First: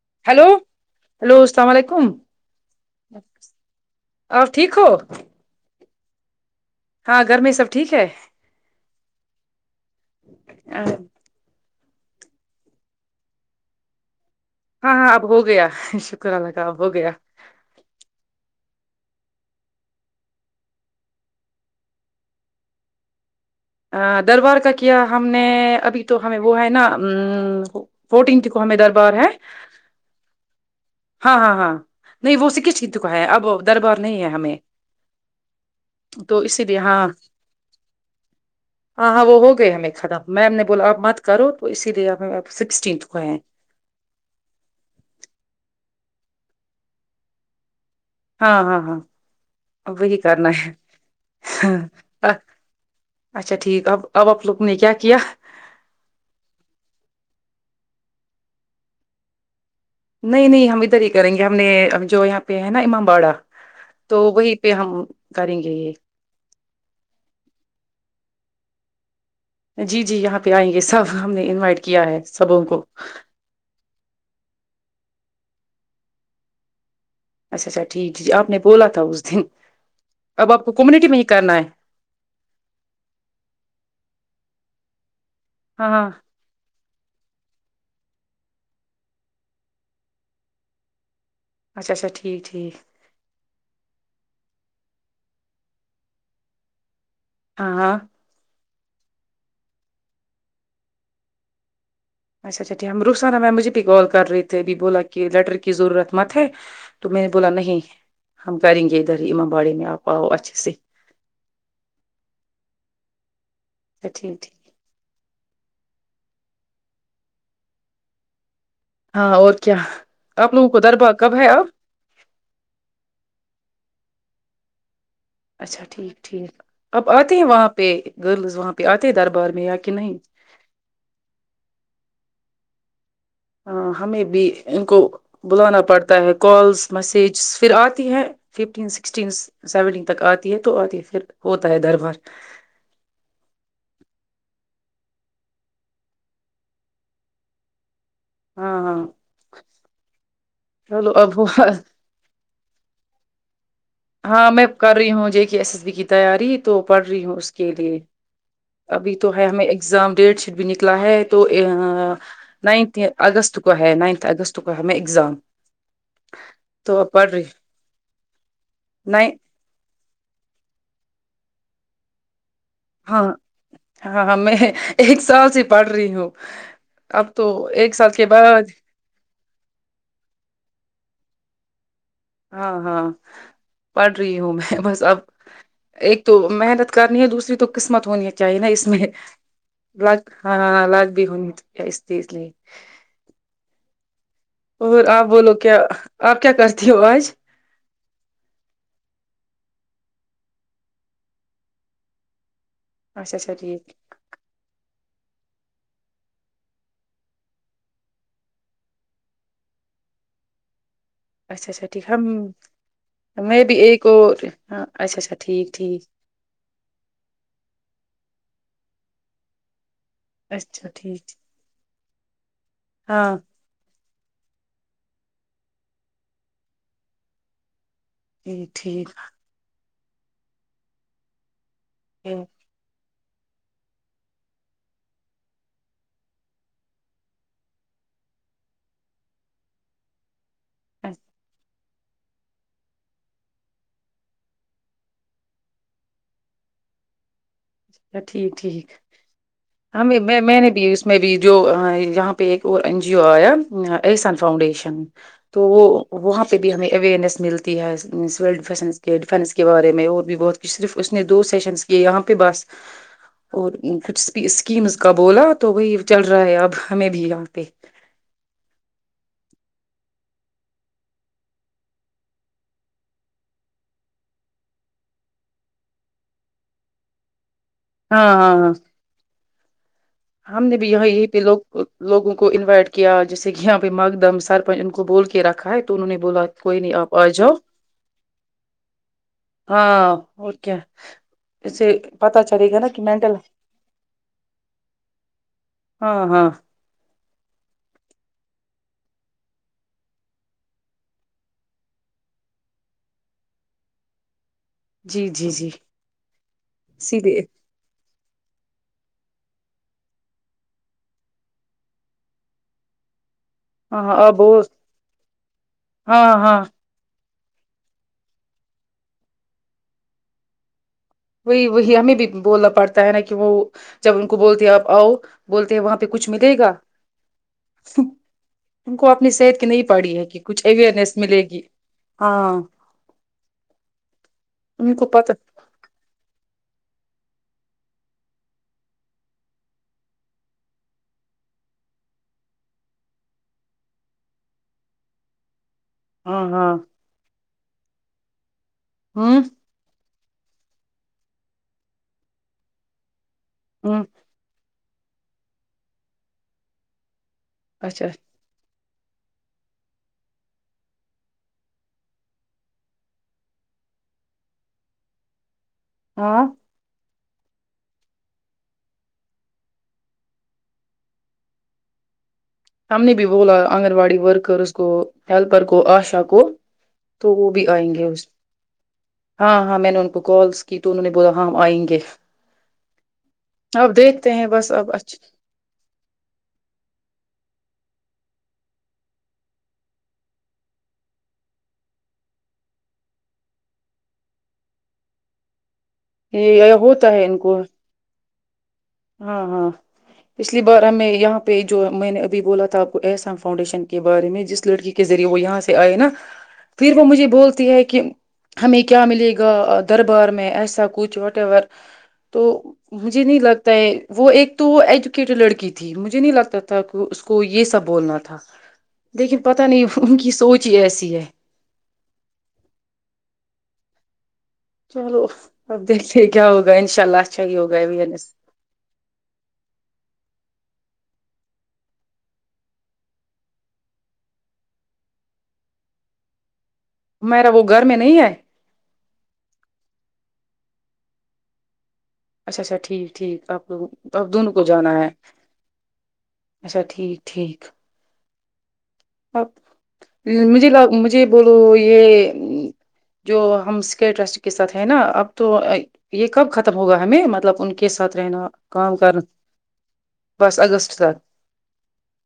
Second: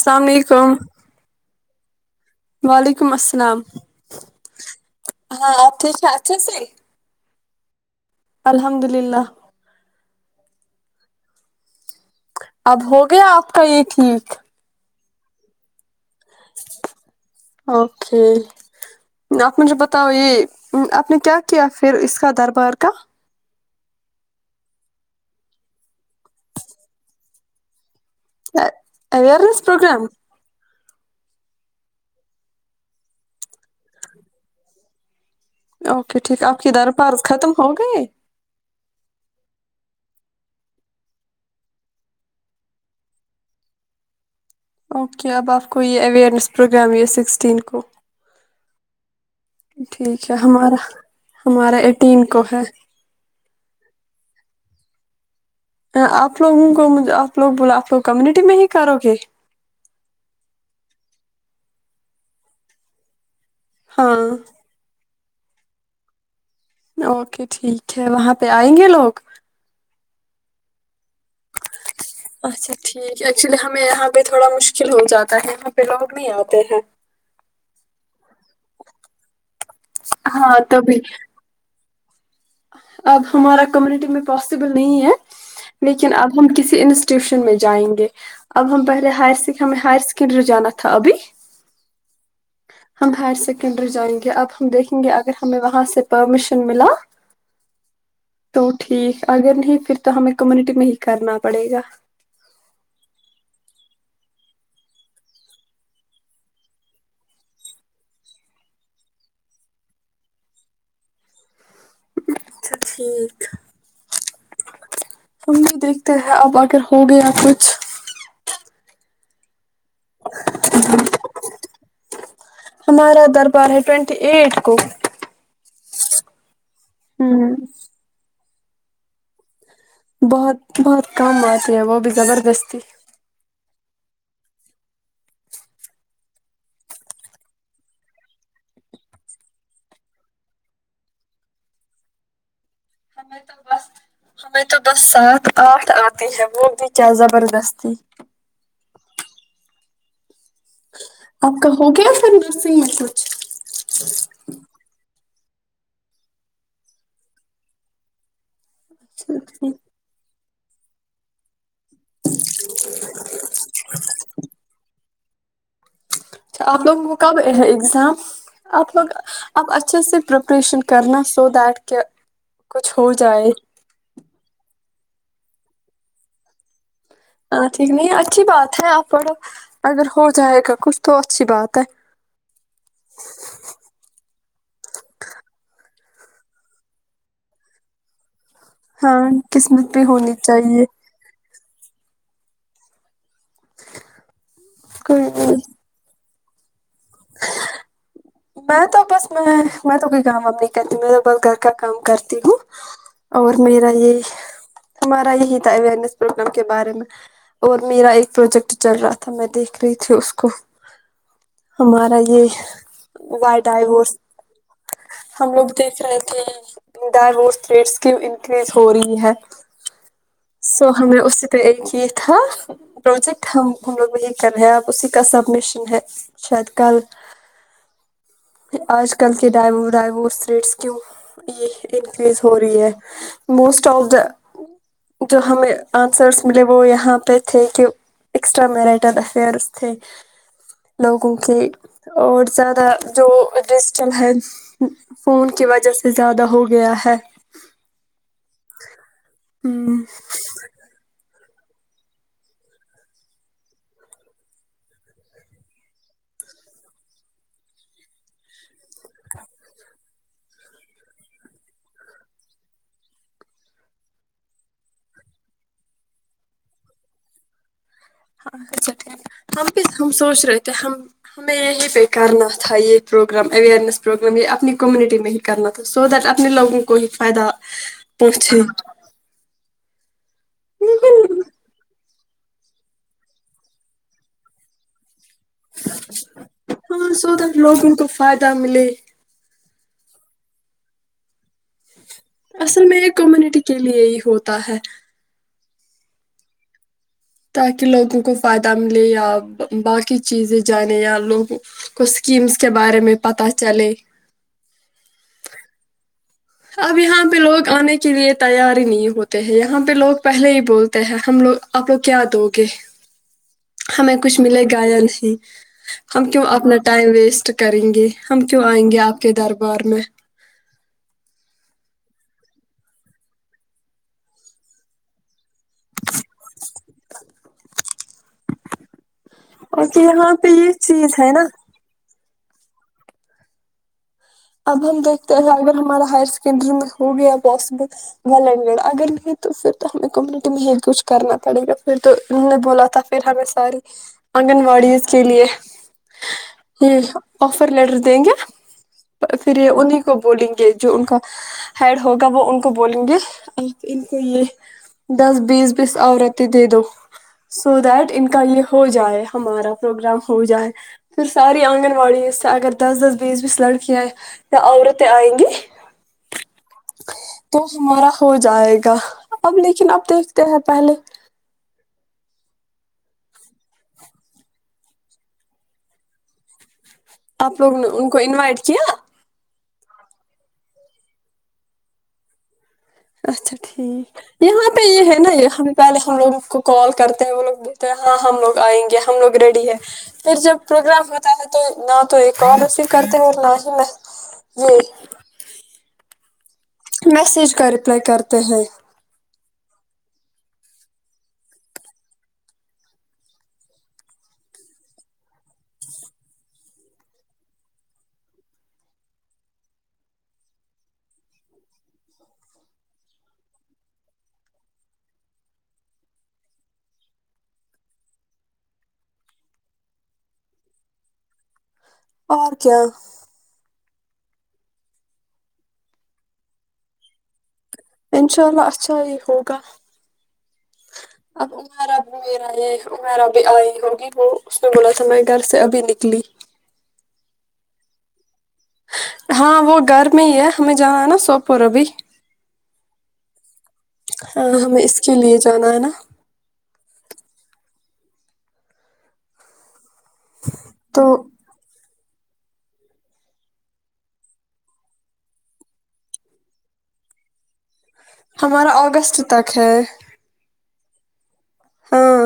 السلام ہلو علیکم ہلو السلام علیکم وعلیکم السلام آپ ٹھیک ہو ہاں اچاچھ سے ہاں گھر میں سب ٹھیک ہے الحمد للہ آ اب ہو گیا آپ کا یہ ٹھیک ہاں ہاں اب ہو گیا کرا لگاب ہو گیا اوکے آپ مجھے بتاؤ یہ آپ نے کیا کیا پھر اس کا دربار کا ا دربار کا کیا ہم نے ابھی تو ہمیں وہ ہے نا فورٹینتھ کو ہمیں دربار ہے اوئرنیس پروگرام ہاں ہاں ہاں نہیں وہ س کس چت کا ہے اب در بار نہیں ہے ہمیں اوکے تو ٹھیک آپ اسی کی لیے ہاں دربار ختم ہو گئے ہاں ہاں وہ ہو گئے ہمیں ختم میم نے بولا آپ مت کرو تو اسی لیے سکسٹینتھ کو ہیں اوکے اب آپ کو یہ اوئرنیس پروگرام ہے سکسٹین کو ہاں ہاں ہاں وہی ٹھیک کرنا ہے ہمارا ہمارا ایٹین ہ کو ہے اچھا ٹھیک آب آب آپ لوگ نے کیا کیا آپ لوگوں کو آپ لوگ بول آپ لوگ کمیونٹی میں ہی کرو گے نہیں نہیں ہم ادھر ہی کریں گے ہم نے جو یہاں پہ ہے نا امام باڑا تو وہی ہاں پہ ہم کریں گے یہ [unintelligible] اوکے ٹھیک ہے وہاں پہ آئیں گے لوگ جی جی یہاں پہ آئیں گے سب ہم نے انوائٹ کیا ہے سبوں کو بھی تھوڑا مشکل ہو جاتا ہے یہاں پہ لوگ نہیں آتے ہیں اچھا اچھا ٹھیک جی جی آپ نے بولا تھا اس دن اب ہاں آپ کو تبھی کمیونٹی میں ہی کرنا ہے اب ہمارا کمیونٹی میں پاسبل نہیں ہے ہاں ہاں لیکن اب ہم کسی ان ٹیوشن میں جائیں گے اب ہم پہلے ہ ہمیں ہائر سیکنڈری جانا تھا ابھی اچھا اچا ھیک ہم ہائر سیکنڈری جائیں گے اب دیکھیں گے اگر ہمیں وہاں سے پرمیشن ملا ہاں تو ٹھیک اگر نہیں پھر تو ہمیں کمیونٹی میں ہی کرنا پڑے گا اچھا اچھا ٹھیک ہے ہم روخسانا میںیم مجھے بھی کال کر رہے تھے ابھی بولا کہ لیٹر کی ضرورت مت ہے تو میں نے بولا نہیں ہم کریں گے ادھر ہی امام باڑی میں آپ آؤ اچھے سے اچھا ٹھیک اچھا ٹھیک ٹھیک سمی [unintelligible] دیکھتے ہیں اب اگر ہو گیا کچھ ہاں اور کیا آپ لوگ کدھر باقب ہے ٹوونٹی ایٹ کو اچھا ٹھیک ٹھیک اپ آتے ہیں ہوں وہاں پہ گرلز وہاں پہ آتے ہیں دربار میں یا کہ نہیں بہت بہت کم آتی ہیں وہ بھی زبردست پھی [unintelligible] ہمیں بھی ان کو بلانا پڑتا ہے کالس میسج پھر آتی ہے ففٹین سکسٹین سیونٹین تک آتی ہے تو آتی ہے پھر ہوتا ہے در بار ہمیں تو بس ہمیں تو بس سات آٹھ آتے ہیں وہ بھی کیا زبردستی ہاں ہاں چلو اب آپ ہوا کا ہو گیا پھر نرسنگ میں کچھ ہاں میں کر رہی ہوں جی ایس ایس بی کی تیاری تو پڑھ رہی ہوں اس کے لیے ابھی تو اچھا ہے ہمیں ٹھیک، اگزام ڈیٹ بھی نکلا ہے تو نائنتھ اگست کو ہے نائنتھ اگست کو ہمیں ایگزام اچھا آپ تو لوگوں اب کو پڑھ کب رہی ہے اگزام آپ نہیں آپ اچھے سے پریپریشن کرنا سو دییٹ کہہ کچھ ہو ہاں جائے ہاں میں ایک سال سے پڑھ رہی ہوں اب تو ہاں ٹھیک ایک نہیں سال کے اچھی بعد بات ہے آپ پڑھو اگر ہو جائے گا کچھ تو اچھی بات ہے ہاں ہاں پڑھ رہی ہوں میں بس اب ایک تو محنت کرنی ہے دوسری تو قسمت ہونی ہے چاہ نا اس میں ہاں قسمت بھی لاک ہونی چاہیے ہاں لاک بھی ہونی کیا اس چیز لی اور کوئی آپ بولو نہیں کیا آپ کیا کرتے ہیں دوج میں تو بس میں میں تو کوئی کام و نہیں کرتی میں تو بس گھر کا کام کرتی ہوں اچھا اور اچھا میر ٹھیک یہ ہمارا یہی تھا اوئرنیس پروگرام کے بارے میں اور میرا ایک پروجیکٹ چل رہا تھا میں دیکھ رہی تھی اس کو اچھا اچھا ٹھیک ہمارا ہم جی وائ میں بھی ایک ڈائیورس اور ہاں اچھا اچھا ہم لوگ ٹھیک دیکھ ٹھیک رہے کہ ڈائیورس تھیٹس کی ان ہو رہی ہے سو اچھا ہم نے ٹھیک اسی پ ایک یہ تھا ہاں پروجیکٹ ہم وہی کر رہے آپ اسی کا سب مشن ہے شاید کل ٹھیک ٹھیک آج کل کے ڈائم ڈائیورس ریٹس کیوں یہ انکریز ہو رہی ہے موسٹ آف دا جو ہمیں آنسرس ملے وہ یہاں پہ تھے کہ ایکسٹرا میرٹل افیئرس تھے اچھا لوگوں کے اور زیادہ جو ڈیجیٹل ہے فون کی وجہ سے زیادہ ہو گیا ہے ا ٹھیک ٹھیک ہمیں میں میں نے بھی اس میں بھی جو یہاں پہ ایک اور این جی او آیا اسن فاؤنڈیشن تو وہ وہاں پہ بھی ہمیں اویئرنیس ملتی ہے سییول ڈس کے ڈیفینس کے بارے میں اور بھی بہت کچھ صرف اس نے دو سیشنس کیے یہاں پہ بس اور کچھ اسکیمز کا بولا تو بھائی چل رہا ہے اب ہمیں بھی یہاں پہ ہاں اچھا ٹھیک ہے ہم بھی ہم سوچ رہے تھے ہم ہمیں یہیں پہ کرنا تھا یہ پروگرام اوئرنیس پروگرام یہ اپنی کمیونٹی میں ہی کرنا تھا سو دیٹ اپنے لوگوں کو ہی فائدہ ہاں ہاں پہنچے ہاں ہم نے بھی یہ یہیں پہ لیکن لوگ لوگوں کو انوائٹ کیا جیسے کہ یہاں بھائی مقدم سرپنچ ان کو بول رکھا ہے تو انہوں نے بولا کوئی نہیں ہاں آپ آ سو جاؤ دیٹ لوگوں کو فائدہ ملے ہاں اور کیا اسے اصل میں ایک کمیونٹی کے لیے ہی ہوتا ہے ہاں ہاں تاکہ لوگوں کو فائدہ ملے یا باقی چیزیں جانیں یا لوگوں کو اسکیمس کے بارے میں پتہ چلے جی جی جی اب اسی یہاں پہ لیے لوگ آنے کے کے لیے تیار ہی نہیں ہوتے ہیں یہاں پہ لوگ پہلے ہی بولتے ہیں ہم لوگ آپ لوگ کیا دو گے ہاں ہمیں کچھ اب وہ ملے گایا نہیں ہم ہاں کیوں ہاں اپنا ٹائم ویسٹ کریں گے ہم کیوں آئیں گے آپ کے دربار میں وہی وہی ہمیں بھی بولنا پڑتا ہے نا کہ وہ جب ان کو بولتے ہیں آپ آؤ بولتے ہیں وہاں پہ کچھ ملے گا ان کو آپ اپنی صحت کی نہیں اور پڑی ہے یہاں کہ پہ کچھ یہ اوئرنیس چیز ہے ملے نا گی ہاں اب ان ہم کو پتا دیکتے ہیں اگر ہمارا ہائر سیکڈری میں ہو گیا پوسبل ول ا گ اگر نہیں تو پھر تو ہمیں کمیونٹی میں ہی کچھ کرنا پڑے گا پھر تو انہوں نے بولا تھا پھر ہمیں ساری آنگن واڑی کے لیے ہاں ہاں آفر لڈر دیں گے ہوں فریے ان نے [unintelligible] کو بولیں گے جو ان کا ہیڈ ہوگا وہ ان کو بولیں گے ایک ان ہوں کو یہ [unintelligible] دس بیس بیس عورتیں دے دو سو اچھا دیٹ ان کا یہ ہو جائے ہمارا پروگرام ہو جائے پھر ساری آنگن واڑی سے اگر دس دس بیس بیس لڑکیاں ہیں ن اورورت آئیں گے [unintelligible] ہاں تو ہمارا ہو جائے گا اب لیکن آپ دیکھتے ہیں پہلے تمن بھی بول آنگن واڑی رکرز گوو ہیلپر گو عاشا گوو آپ لوگ نے ان کو انوائٹ کیا ہاں ہاں میں نے ان کو کالس کی تو انہوں نے بولا ہاں ہم آئیں گے اچھا اب ٹھیک دیکھتے ہیں یہاں بس پہ اب یہ ہے نا اچھا یہ ہم پہلے ہم لوگ کو کال کرتے ہیں وہ لوگ تو ہاں ہم لوگ آئیں گے ہم لوگ ریڈی ہے پھر جب پروگرام ہوتا ہے تو نہ تو ایک اور رسیف کرتے ہیں اور نہ ہی میں یہ یہ ہوتا ہے ان کو پ ہے [unintelligible] [inaudible] ہاں ہاں پچھلی بار ہمیں یہاں پہ جو میں نے ابھی بولا تھا آپ کو احسام فاؤنڈیشن کے بارے میں جس لڑکی کے ذریعے وہ یہاں سے آئے نا پھر وہ مجھے بولتی ہے کہ ہمیں کیا ملے گا دربار میں ایسا کچھ وٹ ایور تو مجھے نہیں لگتا وہ ایک تو ایجوکیٹڈ لڑکی تھی مجھے نہیں لگتا تھا کہ اس کو یہ سب بولنا تھا لیکن پت نہیں ان کی سوچ ہی ایسی ہے اور کیا؟ چلو اب دیکھ لے کیا ہوگا انشاء اللہ اچھا ہی ہوگا اویئرنیس انشاء اللہ اچھا ہی ہوگا اب میرا میرا یہ میرا بھی آئی ہوگی وہ اس نے بولا تھا میں گھر سے ابھی نکلی [unintelligible] [inaudible] میرا وہ گھر میں نہیں آئے [unintelligible] ہاں وہ گھر میں ہی ہے ہمیں جانا ہے نا سوپور ابھی اچھا اچھا ٹھیک ٹھیک آپ کو آپ ہاں دونوں کو ہمیں جانا اس ہے کے لیے جانا ہے نا اچھا ٹھیک ٹھیک اپ [unintelligible] مجھے تو مجھے بولو یہ جو ہم اسک ٹرسٹ کے ساتھ ہیں نا اب تو یہ کب ختم ہوگا ہمیں مطلب ان کے اکے ساتھ رہنا ہمارا کا کرنا اگست تک ہے بس اگس چ سات [unintelligible] ہاں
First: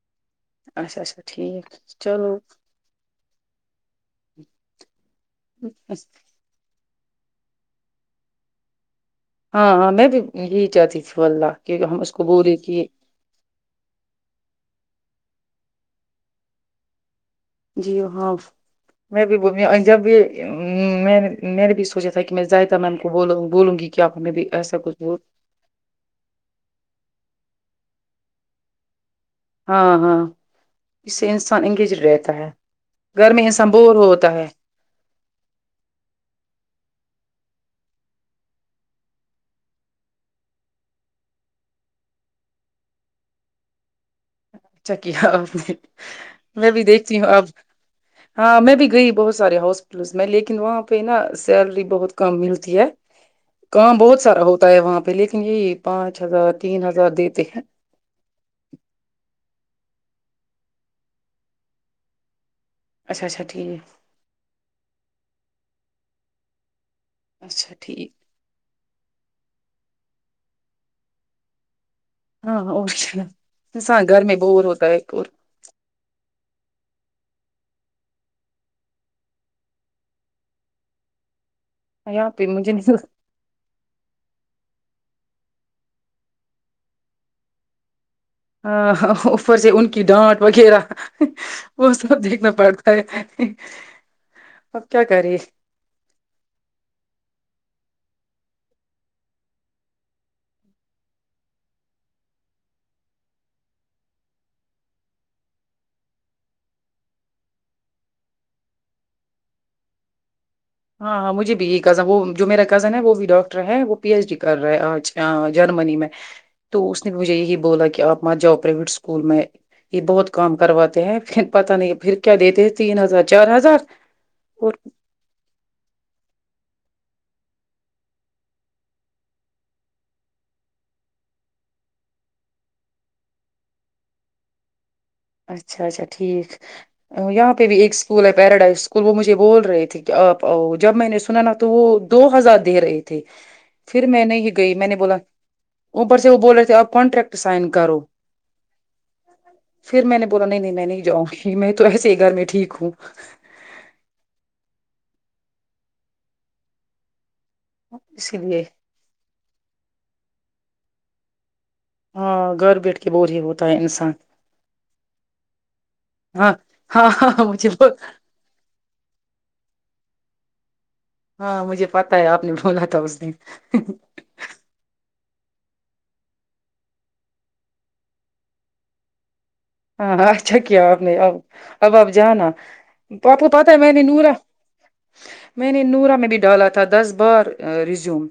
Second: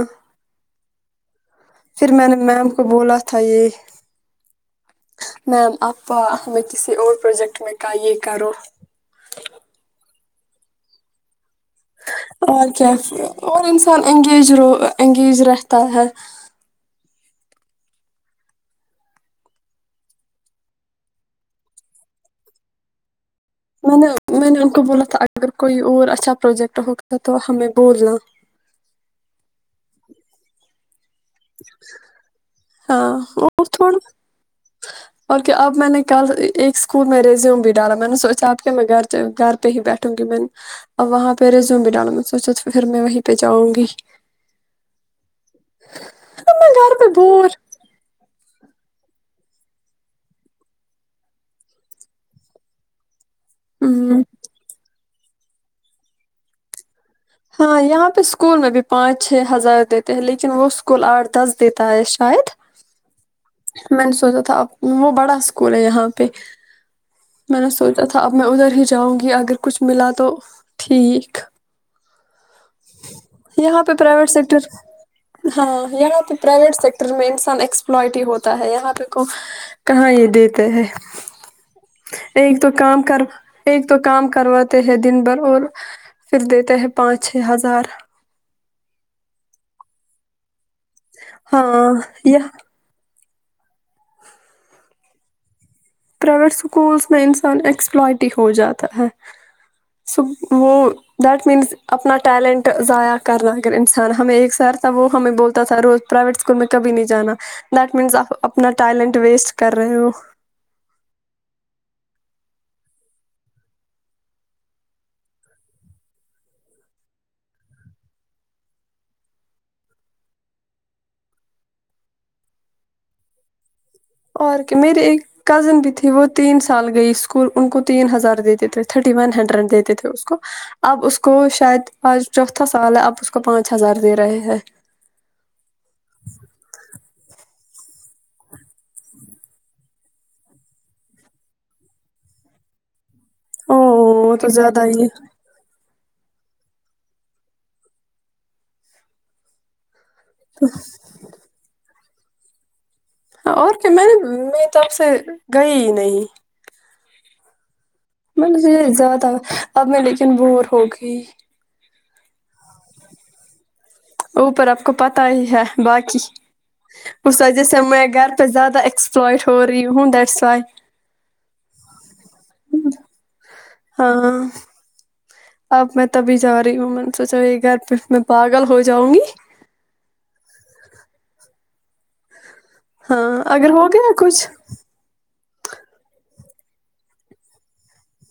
اچھا اچھا ٹھیک پھر میں نے چلو میم کو بولا تھا یہ میم اپا احمد [unintelligible] کسی اور پروجیکٹ میں کا یہ کرو ہاں ہاں میں بھی یہی جتییس واللہ کہ ہم اس کو بولے اور کہ کیا اور انسان انگیج انگیج رہ رہتا ہے جی ہاں میں بھی جب بھی میں نے بھی سوچا تھا کہ میں ائدہ میم کو بولوں گی بولوں میں کہ نے آپ ہمیں بھی میں نے ان ایسا کو کچھ بولا تھا بول اگر کوئی اور اچھا پروجیکٹ ہوگا تو ہمیں بولنا ہاں ہاں اس سے انسان انگیج رہتا ہے ہاں گھر میں اور انسان بور تھوڑا ہوتا ہے اور کیا اب میں نے کل ایک اسکول میں ریزیوم بھی ڈالا میں نے سوچا آپ کے میں گھر گھر پہ ہی بیٹھوں گی میں نے اب وہاں پہ ریزیوم بھی ڈالا میں سوچا تو پھر میں وہیں پہ جاؤں گی اچھا کیا اس نے میں بھی گھر پہ دیکھتی ہوں اب بور ہاں میں بھی گئی بہت سارے ہاسپٹلس میں لیکن وہاں پہ نا سیلری بہت کم ملتی ہے کہاں بہت ہوں سارا ہوتا ہے وہاں پہ لیکن یہی پانچ ہزار تین ہزار دیتے ہیں ہاں یہاں پہ اسکول میں بھی پانچ چھ ہزار دیتے ہیں لیکن وہ اسکول آٹھ دس دیتا ہے شاید اچھا اچھا ٹھیک میں نے سوچا تھا ا وہ بڑا اسکول ہے یہاں پی میں نے اچھا سوچا ٹھیک تھا اب میں ادھر ہی جاؤں گی اگر کچھ ملا تو تو ٹھیک ہاں اور کیا یہاں پہ انسان گھر پرائیویٹ میں بور سیکٹر ہوتا ہے اور ہاں یہاں پہ پرائیویٹ سیکٹر میں ایکسپلور ہوتا ہے یہاں پہ کو کہاں یہ دیتے ہے یہاں پہ ایک تو مجھے کام نہیں کر ایک تو کام کرواتے ہے دن بھر اور پھر دیتے ہیں پانچ چھ ہزار ہاں اوپر سے ان کی ڈانٹ وغیرہ ہاں وہ سب یہ دیکھنا پڑتا ہے اب کیا کری پرائیویٹ اسکولس میں انسان ایکسپلٹی ہو جاتا ہے س وہ دیٹ مینس اپنا ٹیلنٹ ضائع کر رہا اگر انسان ہمیں ایک سر تھا وہ ہمیں بولتا تھا روز پرائیویٹ اسکول میں کبھی نہیں جانا دیٹ مینس آپ اپنا ٹیلنٹ ویسٹ کر رہے ہو ہاں ہاں مجھے بھی یہی کزن وہ جو میرا کزن ہے وہ بھی ڈاکٹر ہے وہ پی ایچ ڈی کر رہے ہے آج جرمنی میں تو اس نے مجھے یہی بولا کہ آپ ماںت جاؤ پرائیویٹ اسکول میں یہ بہت کام کرواتے ہیں پھر پت نہیں پھر کیا دیتے ہیں تین ہزار چار ہزار اور کیا میرری ایک کزن بھی تھی وہ تین سال گئی اسکول ان کو تین ہزار دیتے تھے تھرٹی ون ہنڈریڈ دیتے تھے اس کو اب اس کو شاید آج چوتھا سال ہے اب اس کو پانچ ہزار دے رہے ہے اچھا اچھا ٹھیک یہاں پہ بھی ایک اسکول ہے پیراڈائز اسکول وہ مجھے بول رہے تھے کہ آپ آؤ جب میں نے سنا نا تو وہ دو ہزار دے رہے تھے پھر میں او تو نہیں گئی زیادہ میں نے ہی بولا اوپر سے وہ بول رہے تھے آپ کانٹریکٹ سائن کرو پھر میں نے بولا نہیں میں نہیں جؤں گی میں تو ایسے میں ٹھیک ہوں ہاں اور کیا میں نے میں تو آب سے گئی نہیں اسی میں لیے نےز تھا اب میں دیکھی لیکن وور ہو گئی ہاں گھر بیٹھ کے بور ہی ہوتا ہے انسان اوپر آپ کو پتا ہی ہے باقی ہاں ہاں اس ہاں وجہ مجھے سے بہت میں گھر پہ زیادہ ایکسپلائٹ ہو رہی ہوں دیٹس وائی [inaudible] ہاں مجھے پتا ہے آپ نے بھولا تھا اس دن ہاں اب میں تبھی جا رہی ہوں میں نے سوچا یہ گھر پہ میں پاگل ہو جاؤں گی ہاں اچا کی آ اپ اب اب جانا پاپ ہاں کو اگر پتا ہے ہو میں نے گیا نورا کچھ میں نے نورا میں ڈالا تھا دس بار ریزوم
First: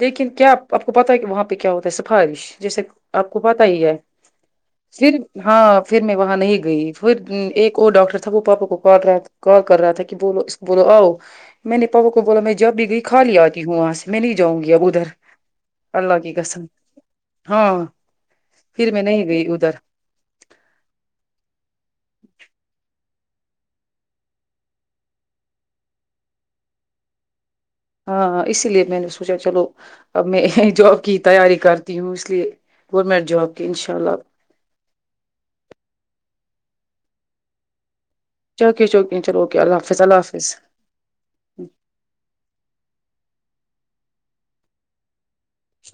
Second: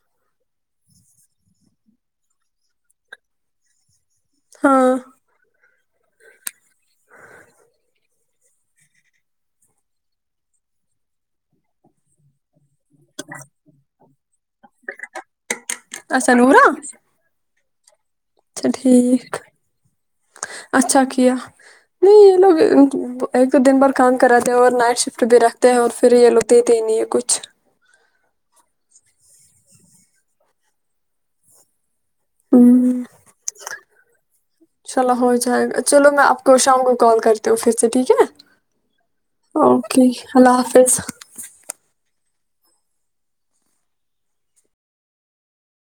لیکن کیا آپ کو پتا ہے کہ وہاں پہ کیا ہوتا ہے سفارش جیسے آپ کو پتا ہی ہے ہاں صرف ہاں پھر میں وہاں نہیں گئی پھر ایک اور ڈاکٹر تھا وہ پاپا کو کال رہا تھا کال کر رہا تھا کہ بولو اس بولو آؤ میں نے پاپا کو بولا میں جب بھی گئی خالی آتی ہوں وہاں سے میں نہیں جاؤں گی اب ادھر اللہ کی اچھا کسم نورا اچھا ہاں پھر میں نہیں ٹھیک گئی ادھر اچھا کیا نہیں یہ لوگ ایک تو دن بھر کام کراتے ہیں اور نائٹ شفٹ بھی رکھتے ہیں اور پھر یہ لوتےتے ہی نہیں ہے کچھ ہاں اسی لیے میں نے سوچا چلو اب میں جاب کی تیاری کر کہ اس لیے ہوں گورمنٹ جاب کے ان شاء اللہ تو شام کو کال کرتے ہو پھر سے ٹھیک ہے نا چوکے چوکے چلو اوکے اللہ حافظ اللہ حافظ